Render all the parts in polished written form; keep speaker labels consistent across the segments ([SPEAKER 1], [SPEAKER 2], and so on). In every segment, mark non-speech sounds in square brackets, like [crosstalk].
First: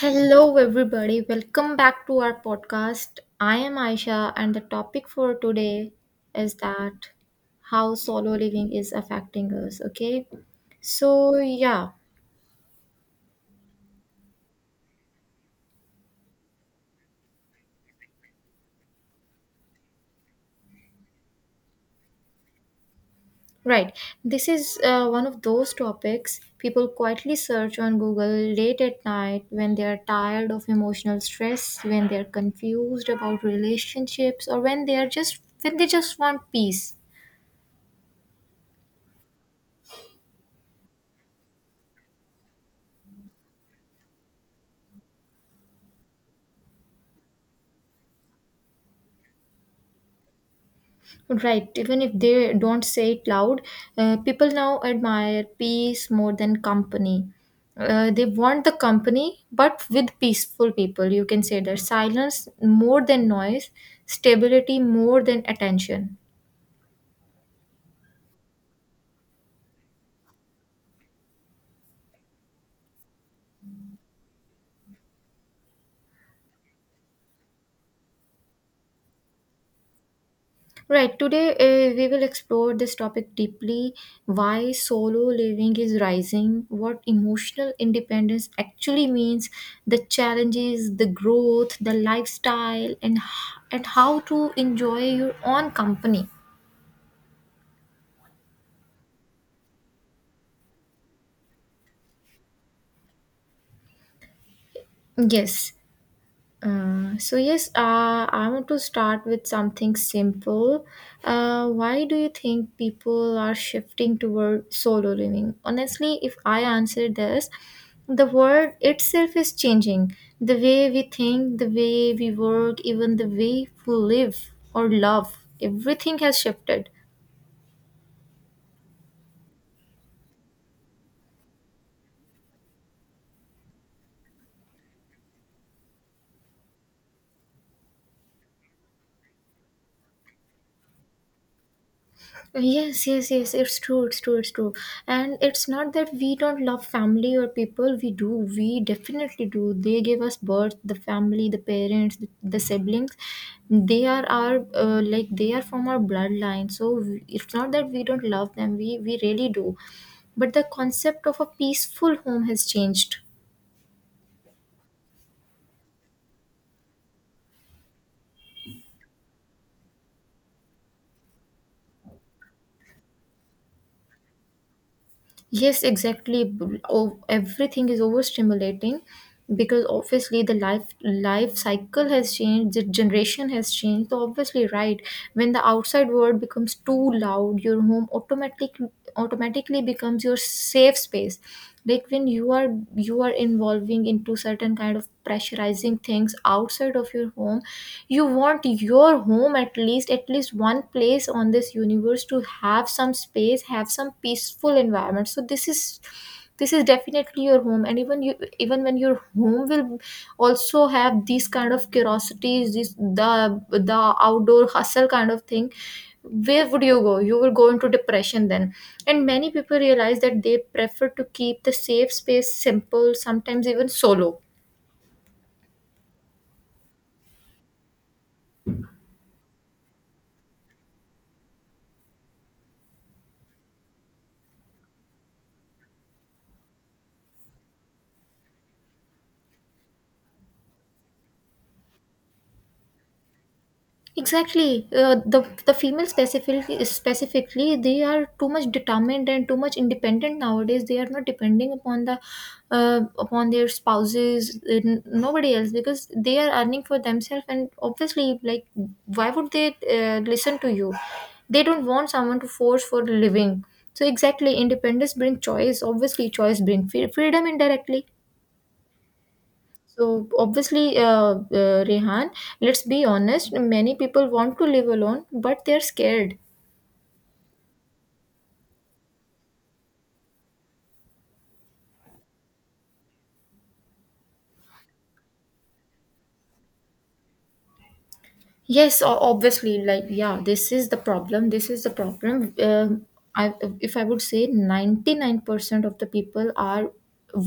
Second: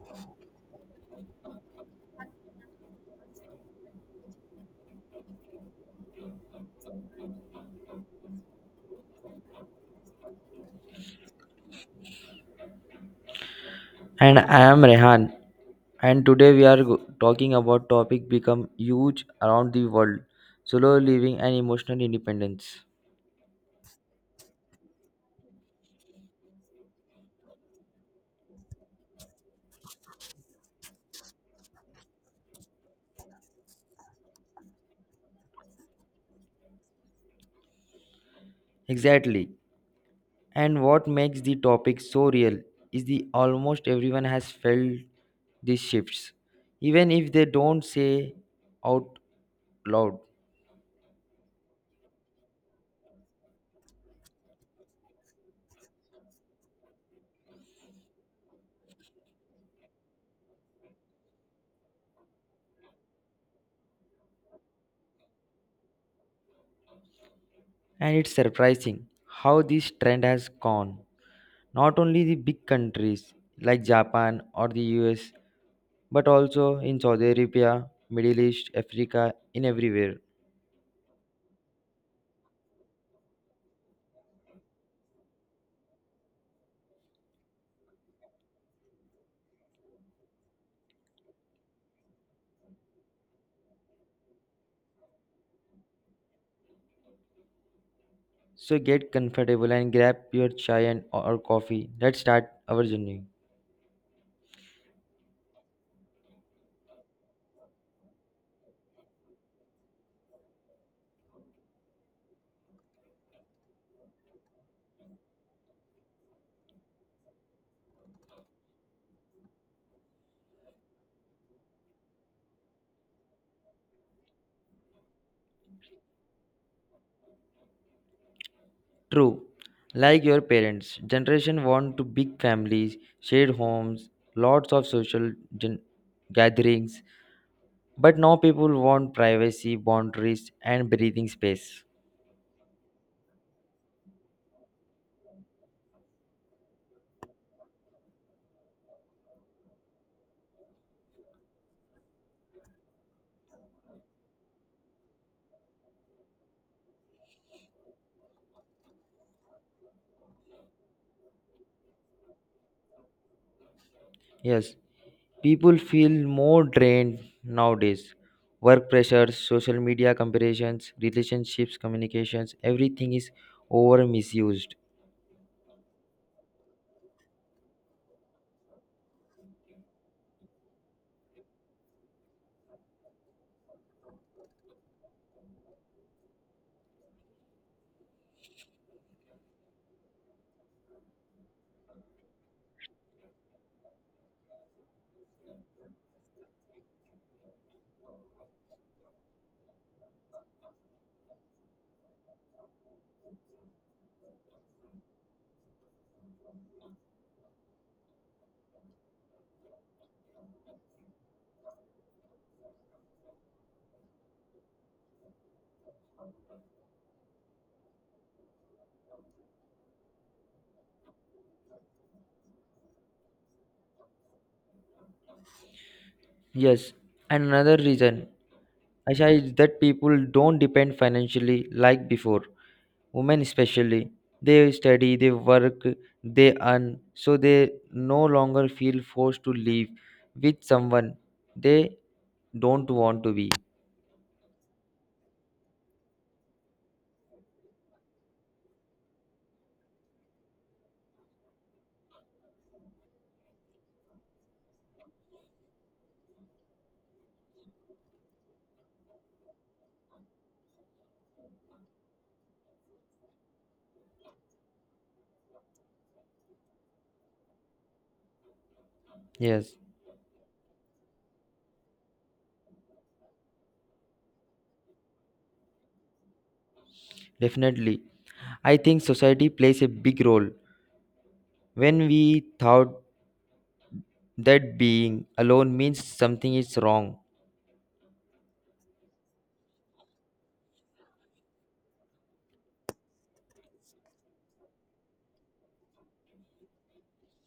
[SPEAKER 1] Hello, everybody. Welcome back to our podcast. I am Aisha, and the topic for today is that how solo living is affecting us. Okay, so yeah,
[SPEAKER 2] And I am Rehan. And today we are talking about topic become huge around the world, solo living and emotional independence.
[SPEAKER 1] right. This is one of those topics people quietly search on Google late at night when they are tired of emotional stress, when they are confused about relationships, or when they just want peace.
[SPEAKER 2] Exactly. And what makes the topic so real is the almost everyone has felt these shifts, even if they don't say out loud.
[SPEAKER 1] Right, even if they don't say it loud, people now admire peace more than company. They want the company, but with peaceful people. You can say that silence more than noise, stability more than attention.
[SPEAKER 2] And it's surprising how this trend has gone. Not only the big countries like Japan or the US, but also in Saudi Arabia, Middle East, Africa, in everywhere.
[SPEAKER 1] Right, today we will explore this topic deeply, why solo living is rising, what emotional independence actually means, the challenges, the growth, the lifestyle, and how to enjoy your own company.
[SPEAKER 2] So get comfortable and grab your chai and or coffee. Let's start our journey.
[SPEAKER 1] Yes. So yes, I want to start with something simple. Why do you think people are shifting toward solo living? Honestly, if I answer this, the world itself is changing. The way we think, the way we work, even the way we live or love, everything has shifted.
[SPEAKER 2] True. Like your parents, generation want to big families, shared homes, lots of social gen- gatherings. But now people want privacy, boundaries, and breathing space.
[SPEAKER 1] Yes, yes, yes. It's true. It's true. It's true. And it's not that we don't love family or people. We do. We definitely do. They gave us birth, the family, the parents, the siblings. They are our like they are from our bloodline. So it's not that we don't love them. We really do. But the concept of a peaceful home has changed.
[SPEAKER 2] Yes, people feel more drained nowadays. Work pressures, social media comparisons, relationships, communications, everything is over misused.
[SPEAKER 1] Yes, exactly. Everything is overstimulating because obviously the life cycle has changed, the generation has changed. So obviously, right, when the outside world becomes too loud, your home automatically becomes your safe space. Like when you are involving into certain kind of pressurizing things outside of your home, you want your home at least one place on this universe to have some space have some peaceful environment. So this is definitely your home. And even when your home will also have these kind of curiosities, this the outdoor hustle kind of thing, where would you go? You will go into depression then. And many people realize that they prefer to keep the safe space simple, sometimes even solo.
[SPEAKER 2] Yes, and another reason, Asha, is that people don't depend financially like before. Women, especially, they study, they work, they earn, so they no longer feel forced to live with someone they don't want to be.
[SPEAKER 1] Exactly. The female specifically they are too much determined and too much independent nowadays. They are not depending upon the upon their spouses, nobody else because they are earning for themselves. And obviously, like why would they listen to you? They don't want someone to force for a living. So exactly, independence brings choice. Obviously, choice brings freedom indirectly.
[SPEAKER 2] Yes,
[SPEAKER 1] So obviously, Rehan, let's be honest, many people want to live alone, but they're scared.
[SPEAKER 2] definitely. I think society plays a big role. When we thought that being alone means something is wrong,
[SPEAKER 1] Yes, obviously, like yeah, this is the problem. This is the problem. I, if I would say, 99% of the people are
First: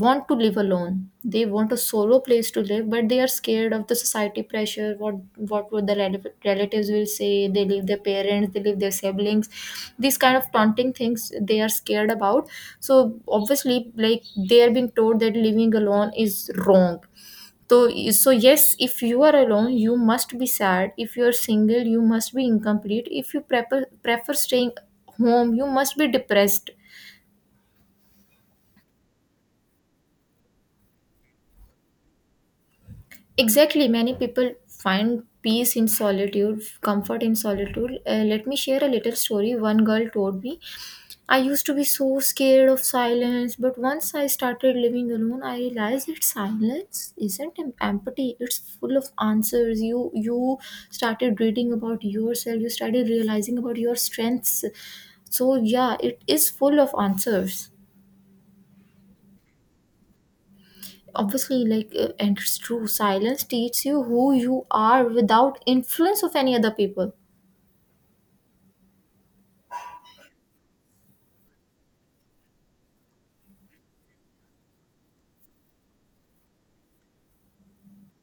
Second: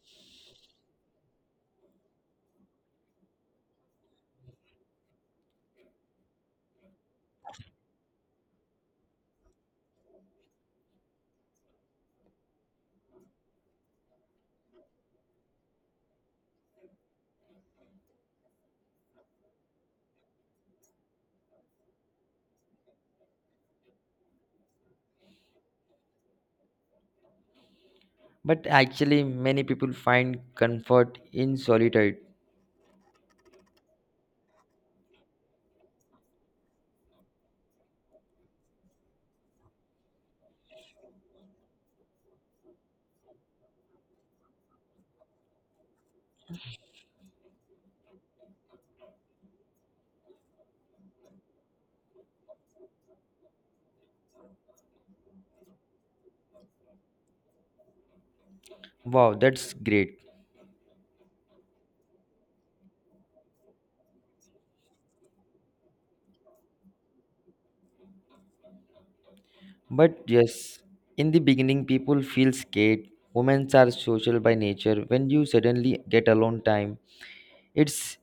[SPEAKER 1] want to live alone. They want a solo place to live, but they are scared of the society pressure. What would the relatives will say? They leave their parents. They leave their siblings. These kind of taunting things they are scared about. So obviously, like they are being told that living alone is wrong. So, so yes, if you are alone, you must be sad. If you are single, you must be incomplete. If you prefer staying home, you must be depressed.
[SPEAKER 2] but actually, many people find comfort in solitude.
[SPEAKER 1] Exactly, many people find peace in solitude, comfort in solitude. Let me share a little story. One girl told me, I used to be so scared of silence, but once I started living alone, I realized that silence isn't empty. It's full of answers. You started reading about yourself. You started realizing about your strengths. So yeah, it is full of answers.
[SPEAKER 2] Wow, that's great.
[SPEAKER 1] Obviously, like and it's true. Silence teaches you who you are without influence of any other people.
[SPEAKER 2] But yes, in the beginning, people feel scared. Women are social by nature. When you suddenly get alone time, it's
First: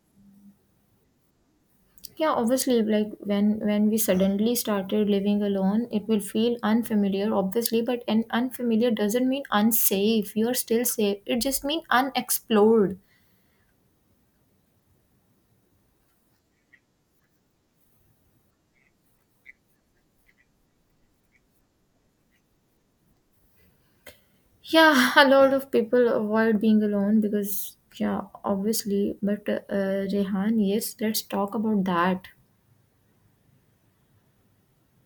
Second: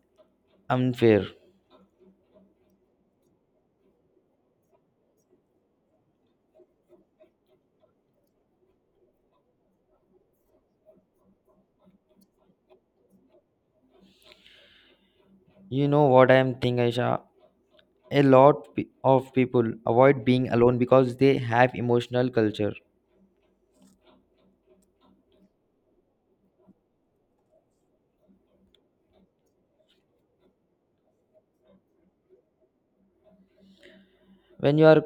[SPEAKER 2] unfair.
[SPEAKER 1] Yeah, obviously, like when we suddenly started living alone, it will feel unfamiliar, obviously, but an unfamiliar doesn't mean unsafe. You're still safe. It just means unexplored.
[SPEAKER 2] You know what I am thinking, Aisha? A lot of people avoid being alone because they have emotional culture
[SPEAKER 1] Yeah, [laughs] a lot of people avoid being alone because yeah, obviously, but Rehan, yes, let's talk about that.
[SPEAKER 2] when you are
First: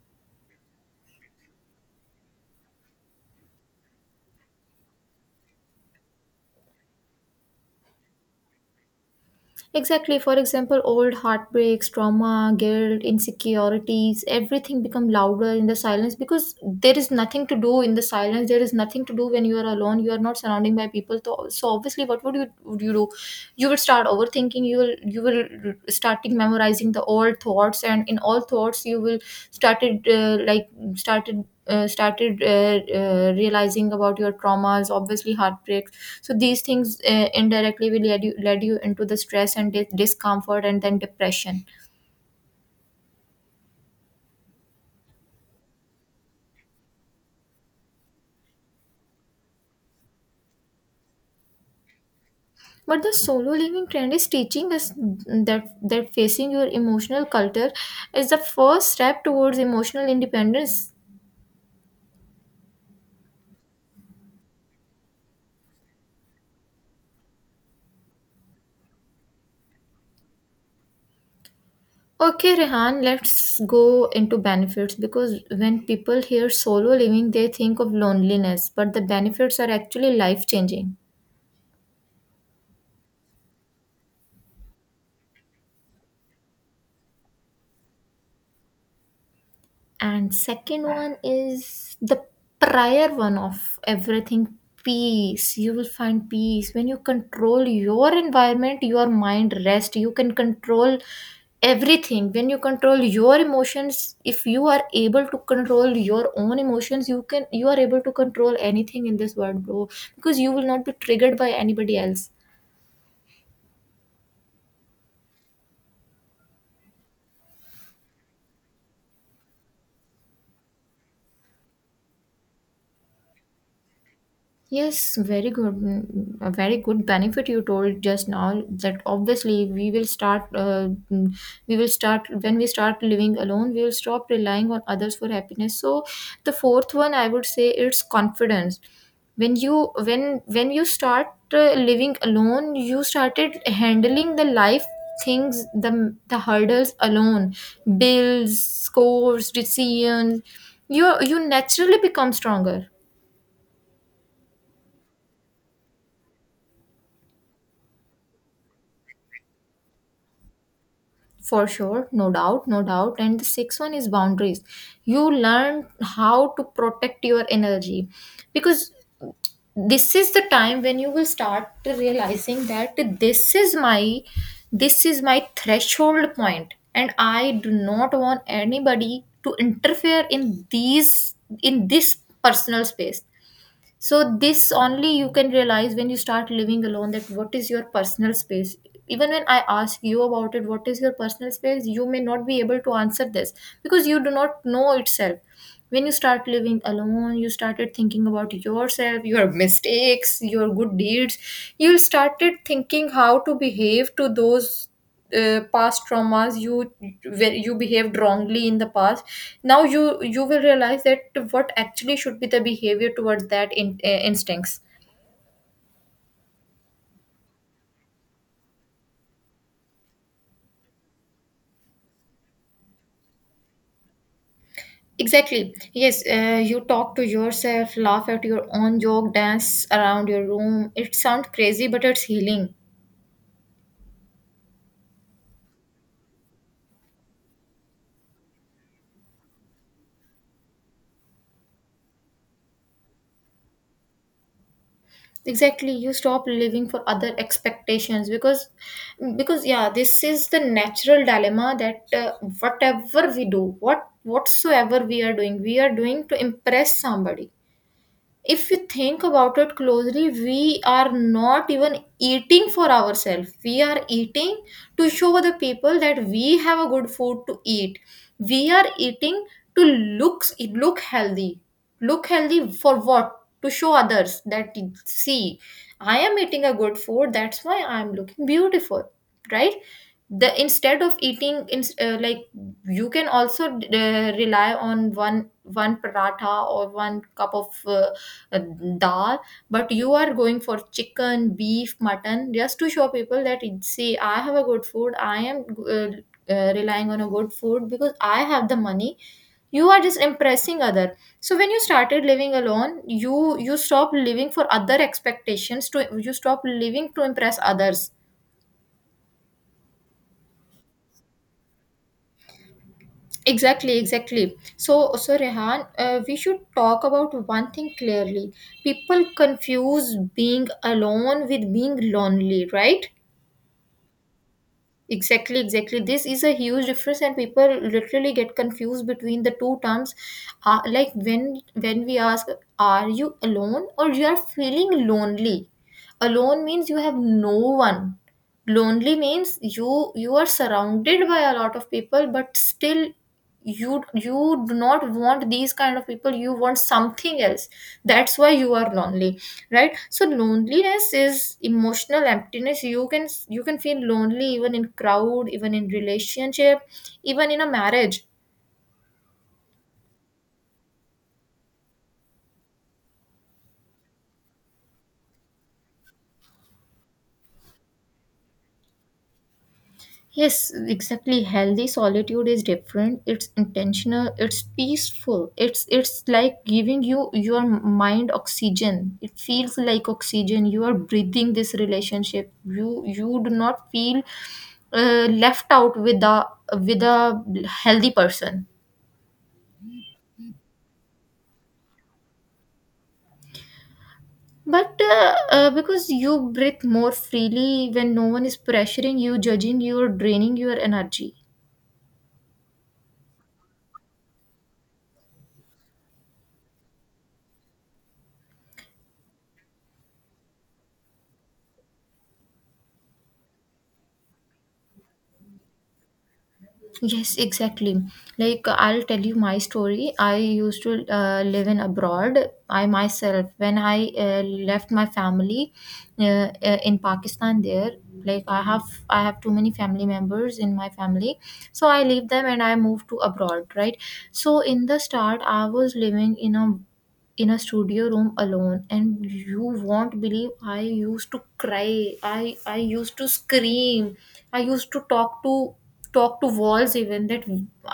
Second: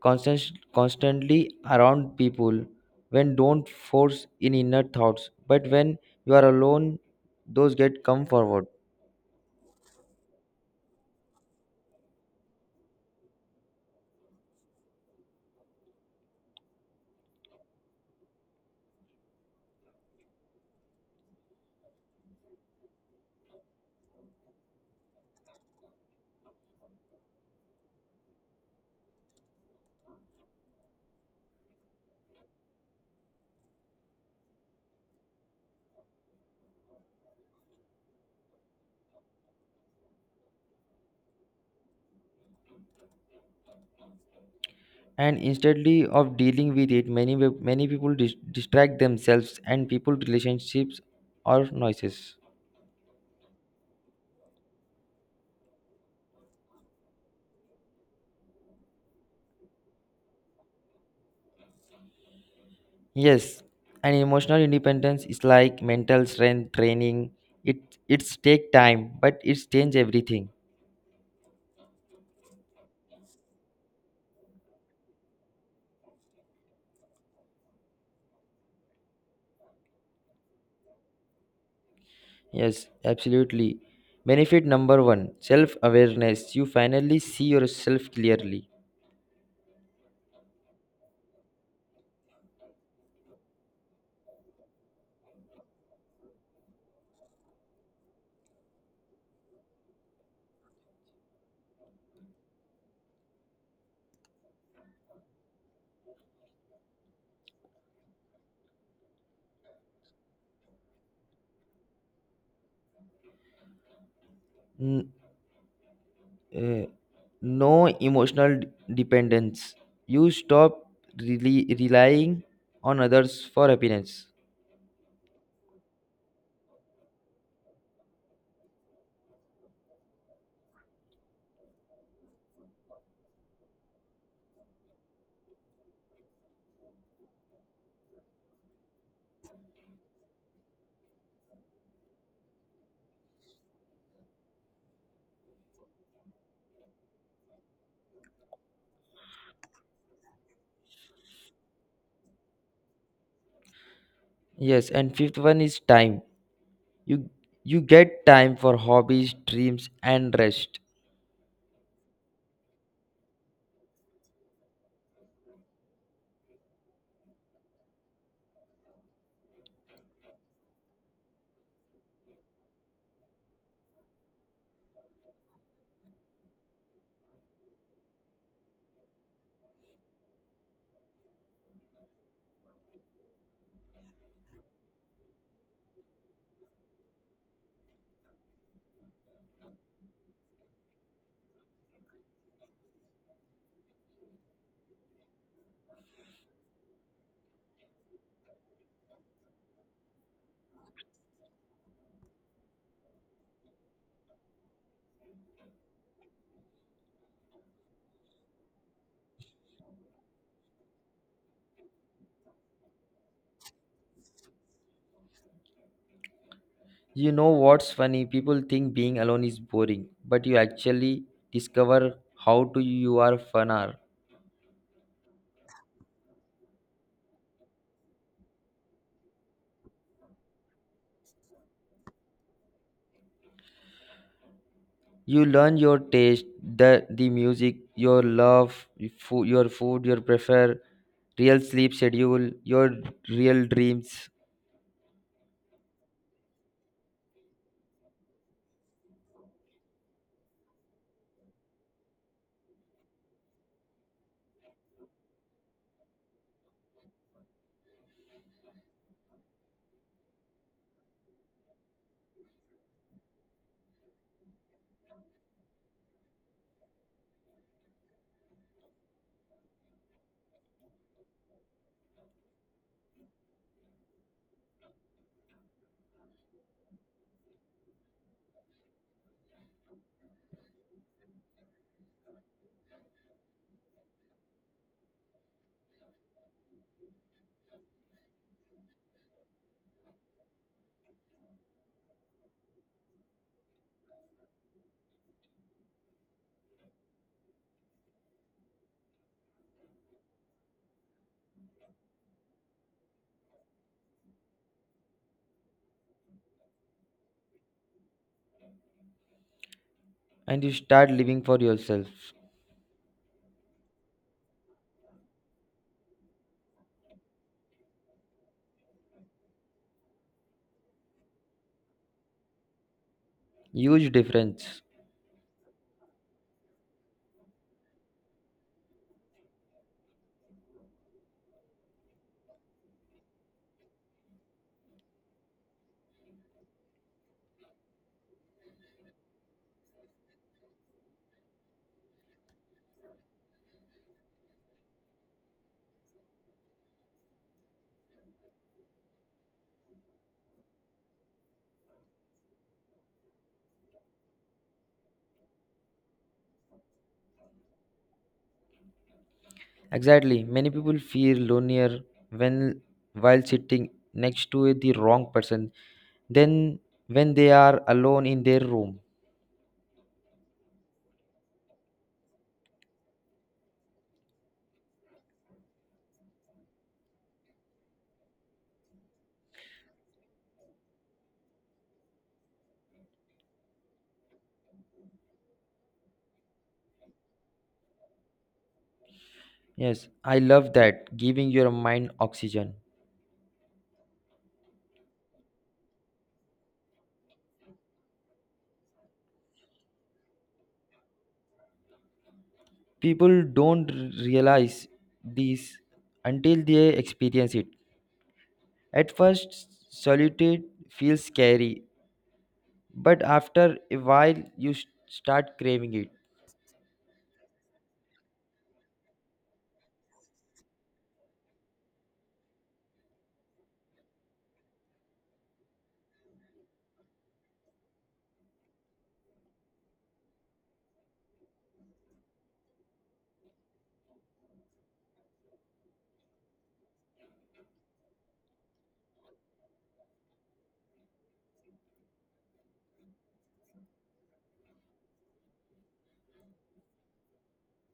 [SPEAKER 2] constant, constantly around people when don't force in inner thoughts but when you are alone those get come forward.
[SPEAKER 1] Exactly. For example, old heartbreaks, trauma, guilt, insecurities, everything become louder in the silence because there is nothing to do in the silence. There is nothing to do when you are alone. You are not surrounding by people. So, so obviously, what would you do? You will start overthinking. You will starting memorizing the old thoughts, and in all thoughts, you will started uh, like started. Realizing about your traumas, obviously heartbreak. So these things indirectly will lead you into the stress and discomfort and then depression.
[SPEAKER 2] And instead of dealing with it, many people distract themselves and people relationships or noises.
[SPEAKER 1] But the solo living trend is teaching us that facing your emotional culture is the first step towards emotional independence.
[SPEAKER 2] Yes, and emotional independence is like mental strength training. It it's take time but it's change everything.
[SPEAKER 1] Okay, Rehan, let's go into benefits because when people hear solo living, they think of loneliness, but the benefits are actually life changing.
[SPEAKER 2] Yes, absolutely. Benefit number one self awareness. You finally see yourself clearly.
[SPEAKER 1] And second one is the prior one of everything: peace. You will find peace when you control your environment. Your mind rest, you can control everything when you control your emotions. If you are able to control your own emotions, you are able to control anything in this world, bro, because you will not be triggered by anybody else.
[SPEAKER 2] N- uh, no emotional dependence. You stop really relying on others for happiness.
[SPEAKER 1] Yes, very good. A very good benefit you told just now that obviously we will start, mm, we will start when we start living alone, we will stop relying on others for happiness. So the fourth one, I would say, it's confidence. When you when you start living alone, you started handling the life things, the hurdles alone, bills, scores, decisions. You naturally become stronger.
[SPEAKER 2] Yes, and fifth one is time. You you get time for hobbies, dreams, and rest.
[SPEAKER 1] For sure, no doubt, no doubt. And the sixth one is boundaries. You learn how to protect your energy because this is the time when you will start realizing that this is my threshold point, and I do not want anybody to interfere in these, in this personal space. So this only you can realize when you start living alone, that what is your personal space. Even when I ask you about it, what is your personal space, you may not be able to answer this, because you do not know itself. When you start living alone, you started thinking about yourself, your mistakes, your good deeds. You started thinking how to behave to those past traumas, you, where you behaved wrongly in the past. Now you will realize that what actually should be the behavior towards that instincts.
[SPEAKER 2] You know what's funny? People think being alone is boring, but you actually discover how to you are fun are.
[SPEAKER 1] Exactly. Yes, you talk to yourself, laugh at your own joke, dance around your room. It sounds crazy, but it's healing.
[SPEAKER 2] You learn your taste, the music your love, your food, your food your prefer, real sleep schedule, your real dreams.
[SPEAKER 1] Exactly, you stop living for other expectations, because yeah, this is the natural dilemma that whatever we do, whatsoever we are doing, we are doing to impress somebody. If you think about it closely, we are not even eating for ourselves. We are eating to show other people that we have a good food to eat. We are eating to look healthy. Look healthy for what? To show others that, see, I am eating a good food, that's why I'm looking beautiful. Right. The instead of eating in, like you can also rely on one paratha, or one cup of uh, dal. But you are going for chicken, beef, mutton just to show people that, see, I have a good food, I am uh, relying on a good food because I have the money. You are just impressing other. So when you started living alone, you stop living for other expectations, to you stop living to impress others.
[SPEAKER 2] And you start living for yourself.
[SPEAKER 1] Exactly, exactly. So, Rehan, we should talk about one thing clearly. People confuse being alone with being lonely, right?
[SPEAKER 2] Huge difference.
[SPEAKER 1] Exactly, exactly. This is a huge difference, and people literally get confused between the two terms. Like when we ask, "Are you alone?" or "You are feeling lonely." Alone means you have no one. Lonely means you are surrounded by a lot of people, but still you do not want these kind of people. You want something else, that's why you are lonely. Right, so loneliness is emotional emptiness. You can feel lonely even in crowd, even in relationship, even in a marriage.
[SPEAKER 2] Exactly, many people feel lonelier when while sitting next to the wrong person than when they are alone in their room.
[SPEAKER 1] Yes, exactly, healthy solitude is different. It's intentional, it's peaceful, it's like giving you your mind oxygen. It feels like oxygen you are breathing. This relationship, you do not feel left out with a healthy person.
[SPEAKER 2] Yes, I love that, giving your mind oxygen.
[SPEAKER 1] But because you breathe more freely when no one is pressuring you, judging you, or draining your energy.
[SPEAKER 2] People don't realize this until they experience it. At first, solitude feels scary, but after a while, you start craving it.
[SPEAKER 1] Yes, exactly. Like I'll tell you my story. I used to live in abroad. I myself, when I left my family in Pakistan, there, like I have, I have too many family members in my family, so I leave them and I move to abroad, right? So in the start, I was living in a studio room alone, and you won't believe, I used to cry, I used to scream, I used to talk to walls. Even that,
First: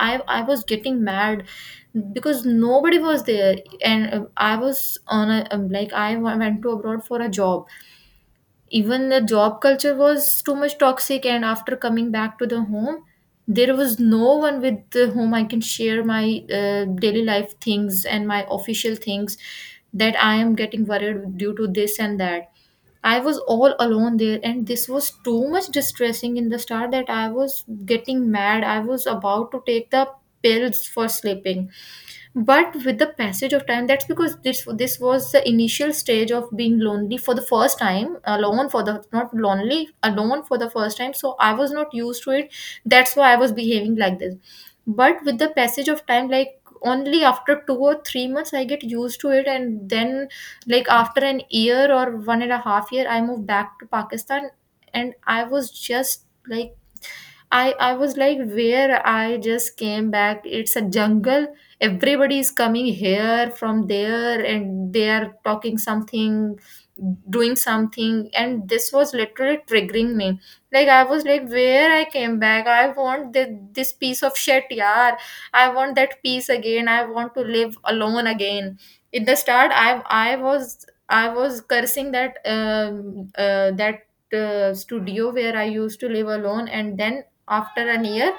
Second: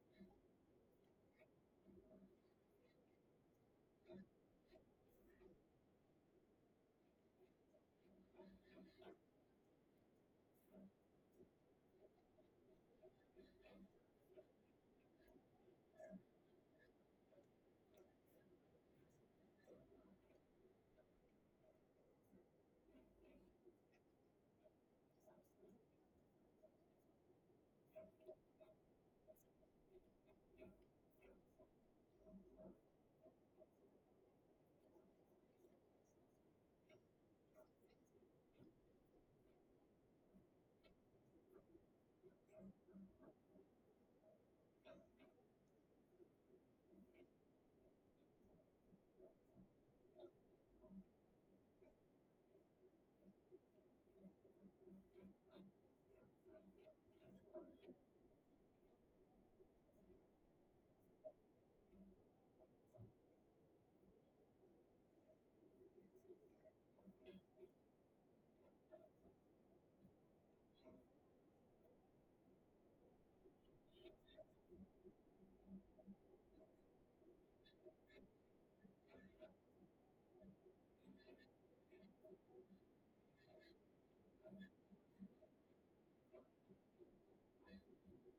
[SPEAKER 1] i I was getting mad because nobody was there. And I was on a like I w- went to abroad for a job. Even the job culture was too much toxic, and after coming back to the home there was no one with the whom I can share my daily life things and my official things, that I am getting worried due to this and that. I was all alone there, and this was too much distressing in the start, that I was getting mad. I was about to take the pills for sleeping. But with the passage of time, that's because this was the initial stage of being lonely for the first time, alone, for the, not lonely, alone for the first time, so I was not used to it. That's why I was behaving like this. But with the passage of time, like, only after 2 or 3 months I get used to it, and then, like, after an year or one and a half year, I moved back to Pakistan. And I was just like, I was like, where I just came back. It's a jungle. Everybody is coming here from there, and they are talking something, doing something, and this was literally triggering me. Like I was like, where I came back. I want this, this piece of shit, yeah. I want that piece again. I want to live alone again. In the start, I was cursing that studio where I used to live alone, and then after an year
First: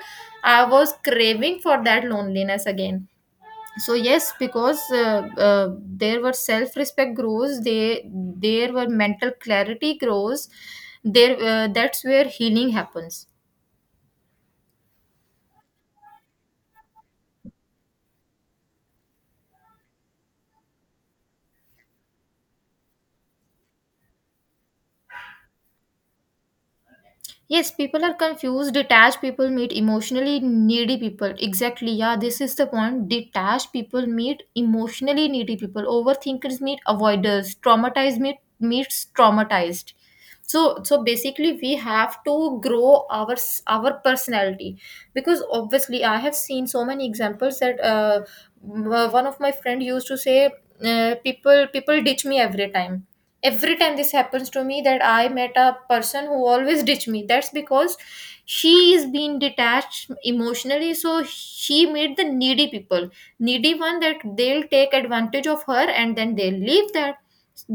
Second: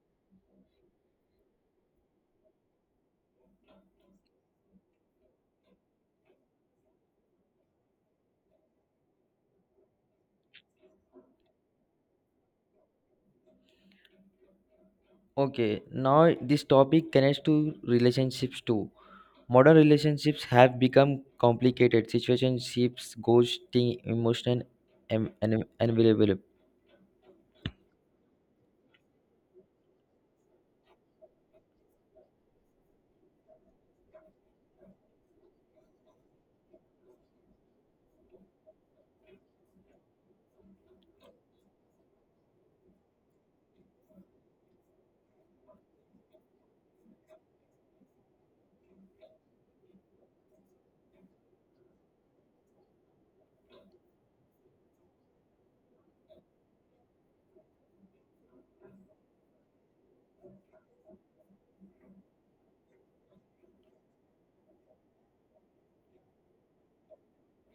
[SPEAKER 1] I was craving for that loneliness again. So yes, because there were self respect grows, they there were mental clarity grows, there, that's where healing happens.
[SPEAKER 2] Okay, now this topic connects to relationships too. Modern relationships have become complicated. Situationships, ghosting, emotional and unavailable.
[SPEAKER 1] Yes, people are confused. Detached people meet emotionally needy people. Exactly. Yeah, this is the point. Detached people meet emotionally needy people. Overthinkers meet avoiders. Traumatized meets traumatized. So basically we have to grow our personality, because obviously I have seen so many examples that one of my friend used to say, people ditch me every time, every time this happens to me, that I met a person who always ditched me. That's because she is being detached emotionally, so she made the needy people, needy one, that they'll take advantage of her and then they'll leave. That,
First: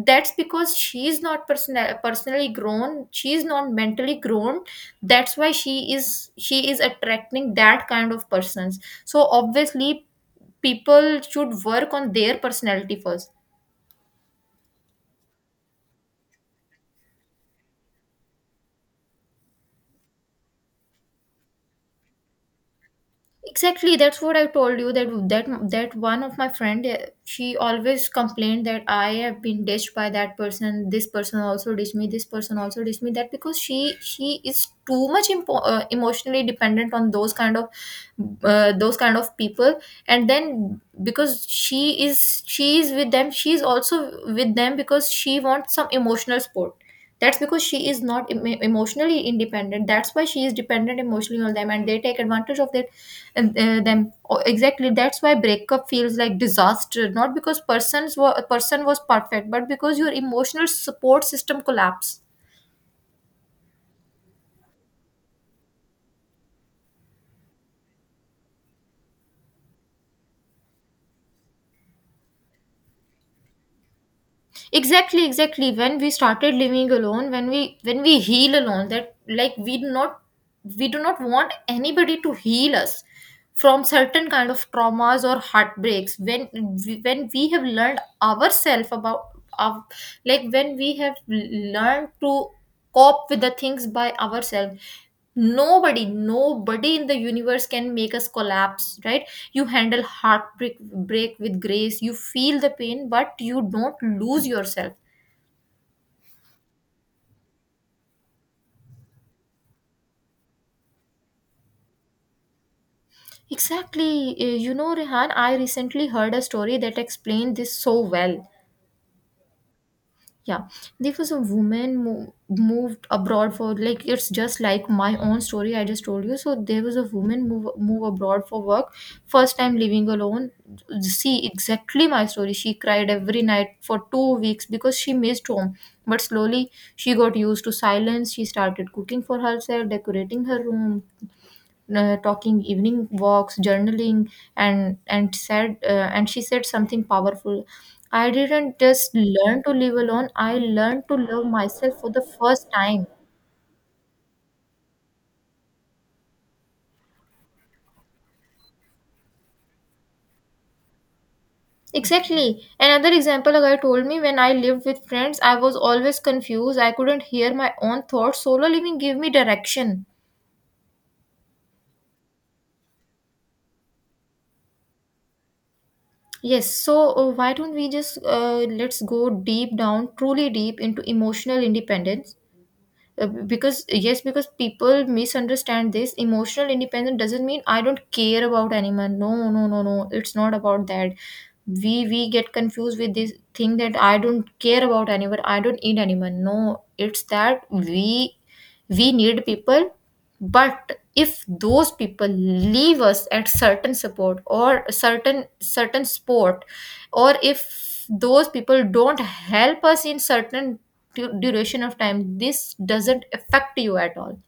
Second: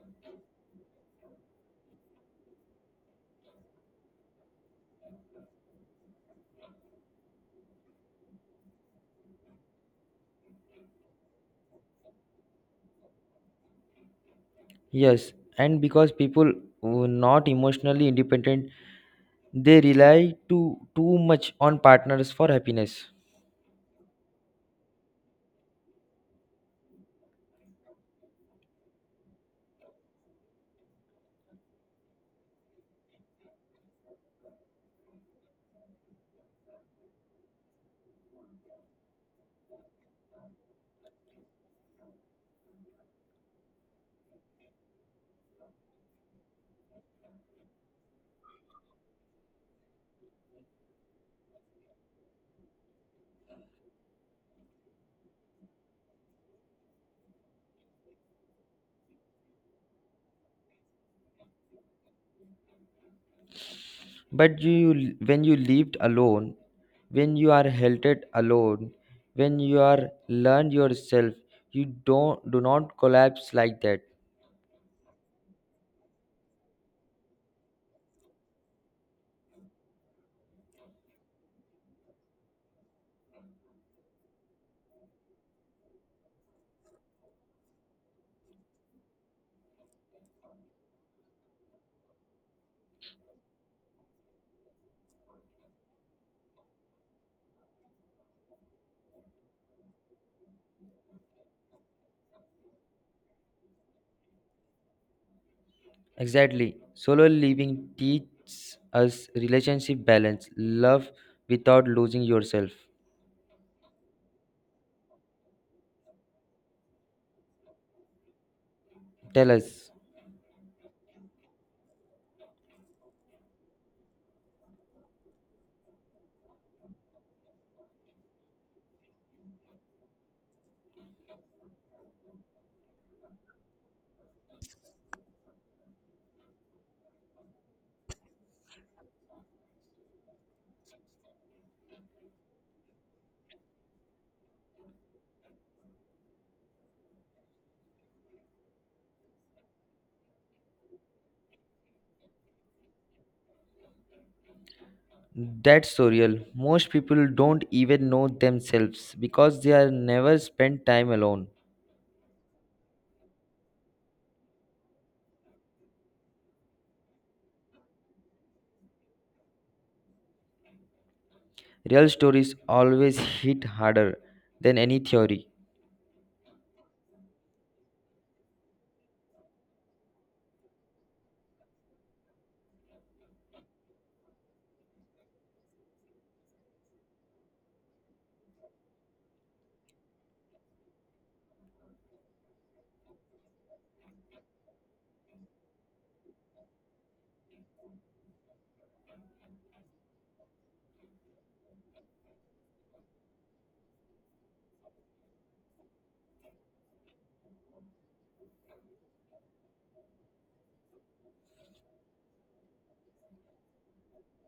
[SPEAKER 1] that's because she is not personally grown. She is not mentally grown. That's why she is attracting that kind of persons, so obviously people should work on their personality first.
[SPEAKER 2] Yes, and because people were not emotionally independent, they rely too much on partners for happiness.
[SPEAKER 1] Exactly, that's what I told you, that that one of my friend, she always complained that I have been ditched by that person, this person also ditched me, this person also ditched me. That because she is too much emotionally dependent on those kind of people, and then, because she is with them, she is also with them because she wants some emotional support. That's because she is not emotionally independent, that's why she is dependent emotionally on them, and they take advantage of that. And, them Oh, exactly, that's why breakup feels like disaster, not because persons were a person was perfect, but because your emotional support system collapsed.
[SPEAKER 2] But you, when you lived alone, when you are halted alone, when you are learned yourself, you don't do not collapse like that.
[SPEAKER 1] Exactly, when we started living alone, when we heal alone, that, like, we do not want anybody to heal us from certain kind of traumas or heartbreaks. When we have learned ourselves about our, like when we have learned to cope with the things by ourselves. Nobody, nobody in the universe can make us collapse, right? You handle heartbreak break with grace. You feel the pain, but you don't lose yourself.
[SPEAKER 2] Exactly. Solo living teaches us relationship balance, love without losing yourself.
[SPEAKER 1] Exactly. You know, Rehan, I recently heard a story that explained this so well.
[SPEAKER 2] Tell us.
[SPEAKER 1] Yeah. There was a woman moved abroad for, like, it's just like my own story I just told you. So there was a woman move abroad for work. First time living alone, see, exactly my story. She cried every night for 2 weeks because she missed home. But slowly she got used to silence. She started cooking for herself, decorating her room, talking evening walks, journaling, And she said something powerful: I didn't just learn to live alone, I learned to love myself for the first time.
[SPEAKER 2] That's so real. Most people don't even know themselves because they are never spent time alone.
[SPEAKER 1] Exactly. Another example, a guy told me, when I lived with friends, I was always confused. I couldn't hear my own thoughts. Solo living gave me direction.
[SPEAKER 2] Real stories always hit harder than any theory.
[SPEAKER 1] Yes, so, why don't we just, let's go deep down, truly deep into emotional independence. Because yes, because people misunderstand this. Emotional independence doesn't mean I don't care about anyone. No, no, no, no, it's not about that. We get confused with this thing, that I don't care about anyone, I don't need anyone. No, it's that we need people. But if those people leave us at certain support or certain sport, or if those people don't help us in certain duration of time, this doesn't affect you at all.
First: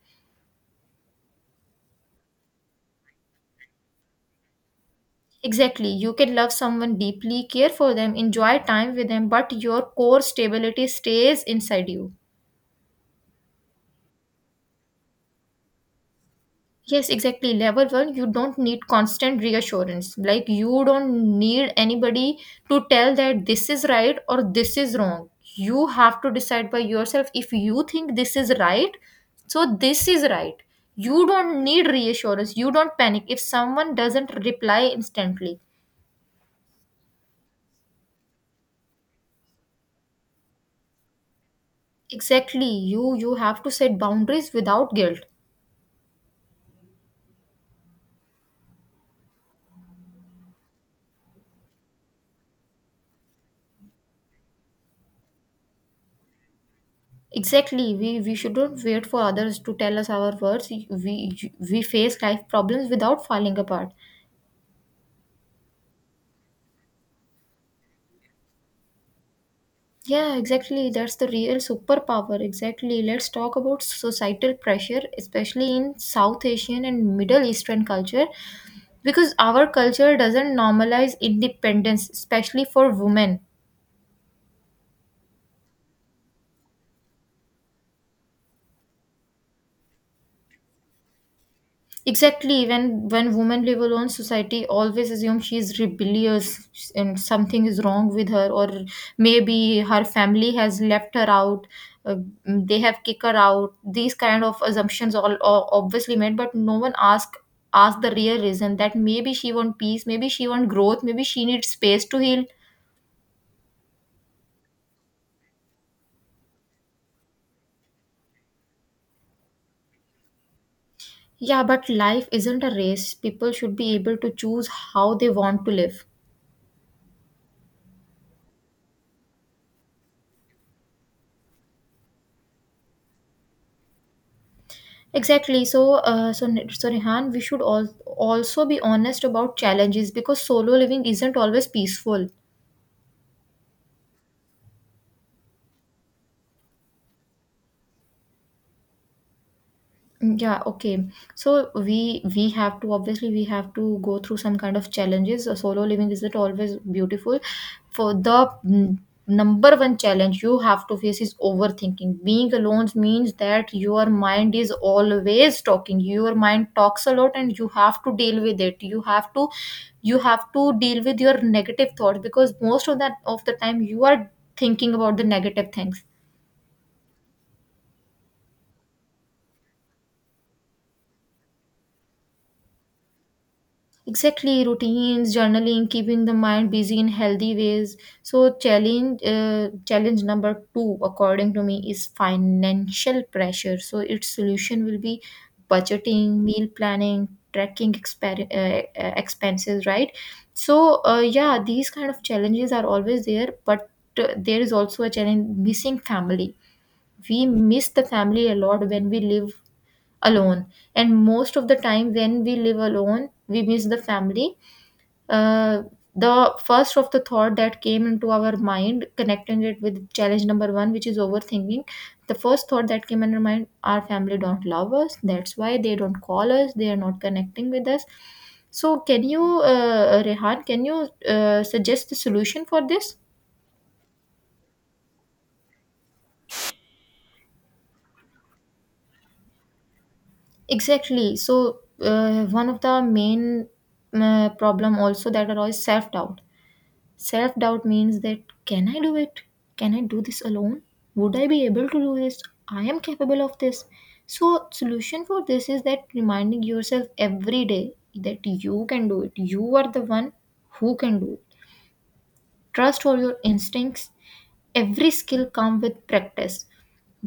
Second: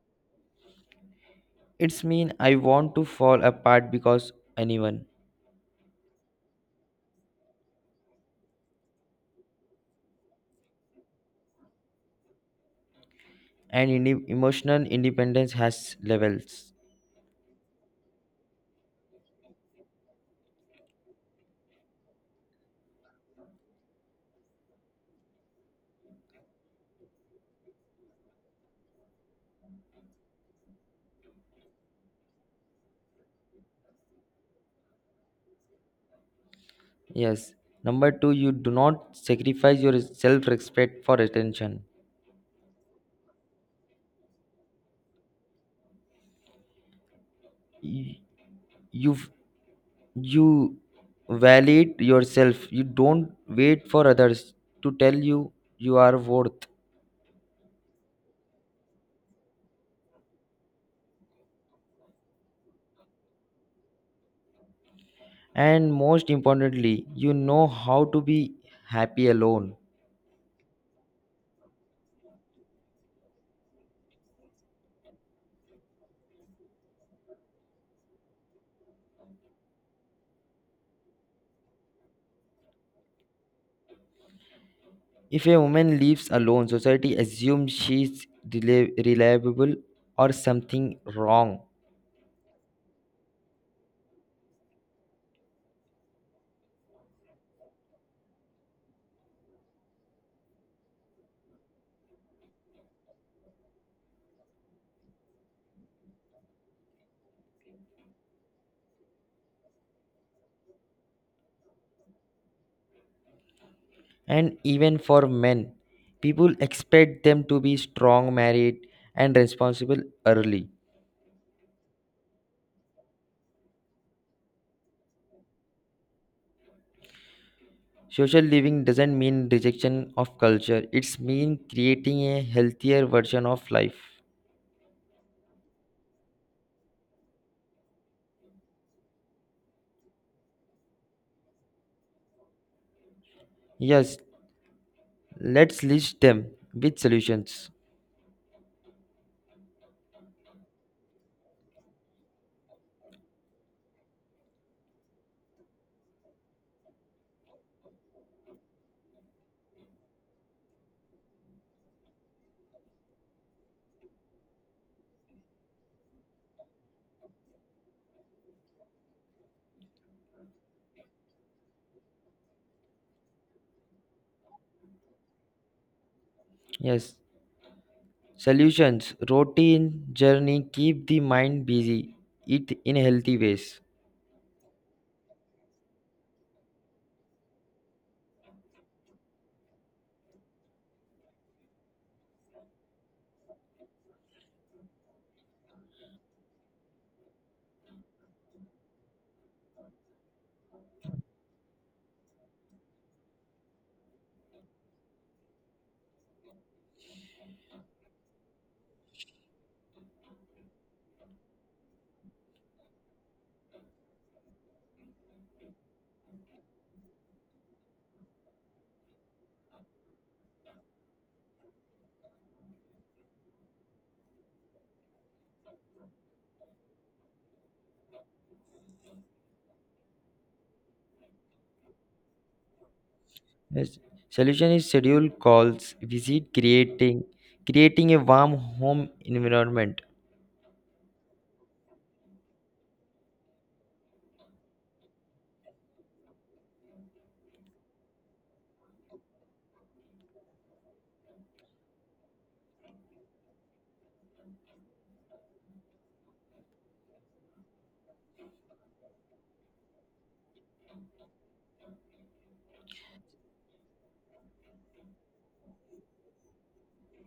[SPEAKER 2] It's mean I want to fall apart because anyone.
[SPEAKER 1] Exactly, you can love someone deeply, care for them, enjoy time with them, but your core stability stays inside you.
[SPEAKER 2] And emotional independence has levels.
[SPEAKER 1] Yes, exactly, level 1, you don't need constant reassurance. Like you don't need anybody to tell that this is right or this is wrong. You have to decide by yourself. If you think this is right, so this is right. You don't need reassurance. You don't panic if someone doesn't reply instantly.
[SPEAKER 2] Yes. Number two, you do not sacrifice your self-respect for attention.
[SPEAKER 1] Exactly. You have to set boundaries without guilt.
[SPEAKER 2] You you you validate yourself. You don't wait for others to tell you you are worth.
[SPEAKER 1] Exactly. We shouldn't wait for others to tell us our words. We face life problems without falling apart.
[SPEAKER 2] And most importantly, you know how to be happy alone.
[SPEAKER 1] Yeah, exactly. That's the real superpower. Exactly. Let's talk about societal pressure, especially in South Asian and Middle Eastern culture, because our culture doesn't normalize independence, especially for women.
[SPEAKER 2] If a woman lives alone, society assumes she's reliable or something wrong.
[SPEAKER 1] Exactly, when women live alone, society always assumes she is rebellious and something is wrong with her, or maybe her family has left her out, uh, they have kicked her out. These kind of assumptions all obviously made, but no one ask the real reason, that maybe she want peace, maybe she want growth, maybe she needs space to heal.
[SPEAKER 2] And even for men, people expect them to be strong, married, and responsible early.
[SPEAKER 1] Yeah, but life isn't a race. People should be able to choose how they want to live.
[SPEAKER 2] Social living doesn't mean rejection of culture, it's mean creating a healthier version of life.
[SPEAKER 1] Exactly. So, Rehan, we should all also be honest about challenges, because solo living isn't always peaceful.
[SPEAKER 2] Yes, let's list them with solutions.
[SPEAKER 1] Mm, yeah, okay. So we have to obviously we have to go through some kind of challenges. So solo living isn't always beautiful. For the mm, number 1 challenge you have to face is overthinking. Being alone means that your mind is always talking. Your mind talks a lot and you have to deal with it. You have to deal with your negative thoughts, because most of the time you are thinking about the negative things.
[SPEAKER 2] Yes, solutions routine journey keep the mind busy, eat in healthy ways.
[SPEAKER 1] Exactly, routines, journaling, keeping the mind busy in healthy ways. So challenge number 2 according to me is financial pressure. So its solution will be budgeting, meal planning, tracking expenses, right? So, yeah, these kind of challenges are always there, but there is also a challenge: missing family. We miss the family a lot when we live alone, and most of the time when we live alone we miss the family. uh, the first of the thought that came into our mind, connecting it with challenge number 1, which is overthinking. The first thought that came in our mind: our family don't love us. That's why they don't call us. They are not connecting with us. So, Rehan, can you suggest the solution for this?
[SPEAKER 2] Yes. Solution is schedule calls, visit creating a warm home environment.
[SPEAKER 1] Exactly. So, one of the main problem also that arise self doubt. Self doubt means that, can I do it? Can I do this alone? Would I be able to do this? I am capable of this. So solution for this is that reminding yourself every day that you can do it. You are the one who can do it. Trust all your instincts. Every skill comes with practice,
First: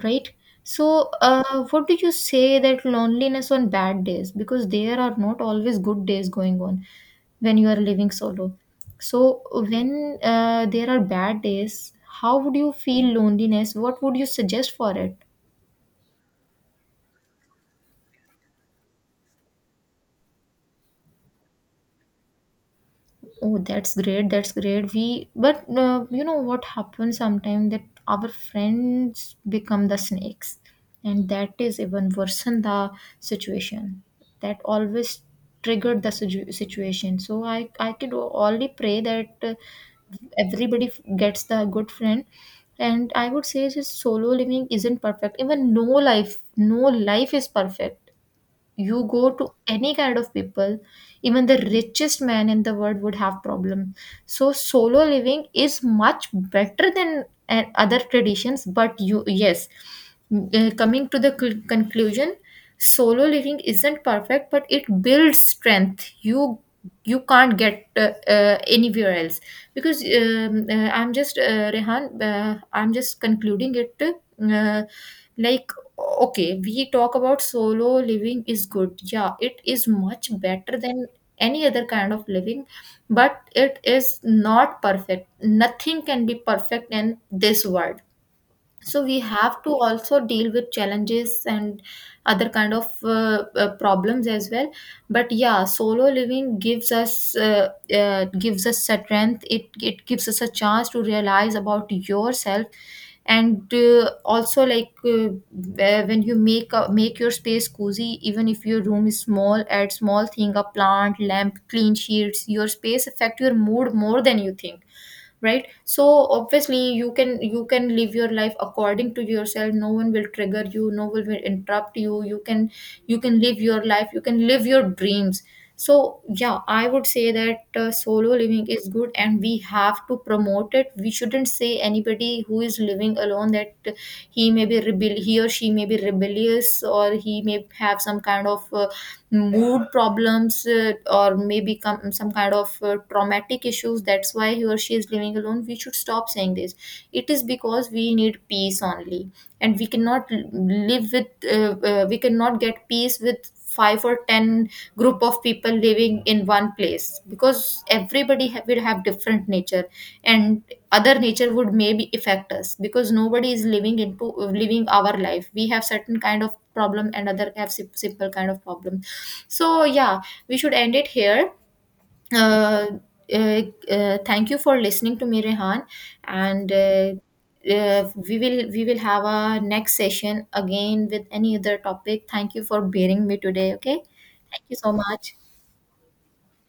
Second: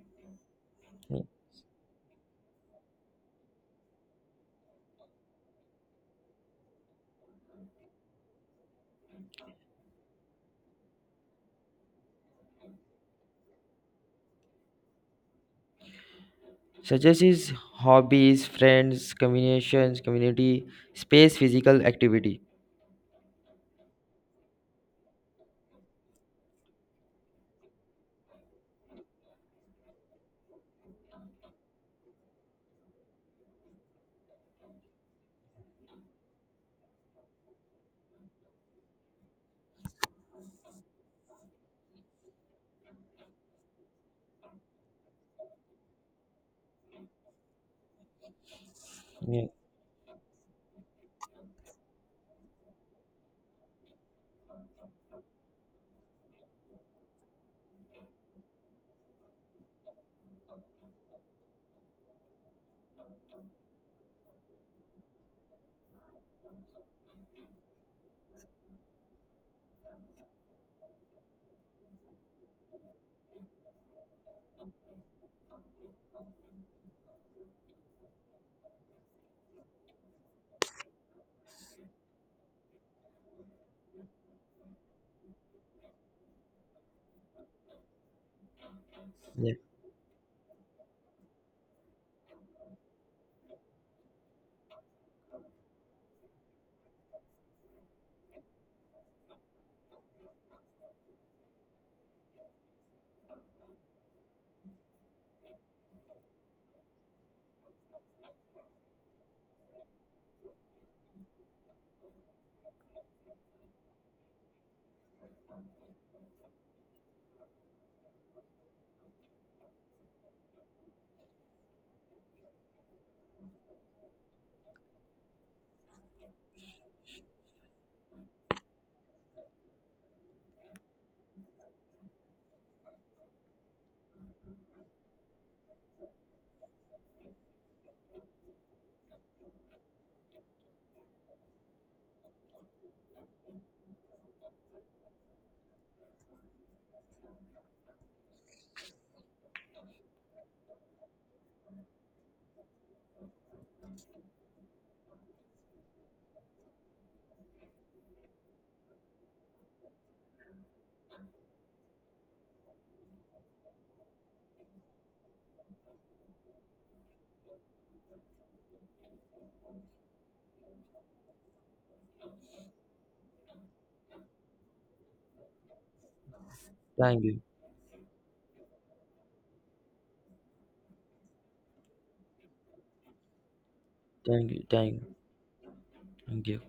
[SPEAKER 1] right? So,
[SPEAKER 2] Yeah.
[SPEAKER 1] what do you say that loneliness on bad days, because there are not always good days going on when you are living solo. So when there are bad days, how would you feel loneliness? What would you suggest for it?
[SPEAKER 2] Suggest is hobbies, friends, communications, community, space, physical activity.
[SPEAKER 1] Oh, that's great. That's great. But you know what happens sometimes, that our friends become the snakes, and that is even worsen the situation. That always triggered the situation. So I could only pray that everybody gets the good friend. And I would say, just solo living isn't perfect. Even no life, no life is perfect. You go to
[SPEAKER 2] Yeah.
[SPEAKER 1] any kind of people, even the richest man in the world would have problem. So solo living is much better than other traditions, but you, yes, coming to the conclusion, solo living isn't perfect, but it builds strength you you can't get anywhere else. Because I'm just, Rehan, I'm just concluding it, like, okay. We talk about solo living is good. Yeah, it is much better than any other kind of living, but it is not perfect. Nothing can be perfect in this world, so we
[SPEAKER 2] Yeah.
[SPEAKER 1] have to also deal with challenges and other kind of problems as well. But yeah, solo living gives us strength. It gives us a chance to realize about yourself. And also, like, when you make make your space cozy, even if your room is small, add small thing, a plant, lamp, clean sheets. Your space affect your mood more than you think, right? So obviously you can live your life according to yourself. No one will trigger you, no one will interrupt you. You can live your life, you can live your dreams. So yeah, I would say that, solo living is good and we have to promote it. We shouldn't say anybody who is living alone that he may be rebel, he or she may be rebellious, or he may have some kind of mood problems, or maybe some kind of traumatic issues, that's why he or she is living alone. We should stop saying this. It is because we need peace only, and we cannot get peace with 5 or 10 group of people living in one place, because will have different nature, and other nature would maybe affect us, because nobody is living our life. We have certain kind of problem and other have simple kind of problem. So, yeah, we should end it here. Uh, uh, Thank you for listening to me, Rehan, and
[SPEAKER 2] Thank you.
[SPEAKER 1] we will have a next session again with any other topic. Thank you for bearing me today. Okay,
[SPEAKER 2] Thank you.
[SPEAKER 1] thank you so
[SPEAKER 2] Thank you.
[SPEAKER 1] much.
[SPEAKER 2] Thank you.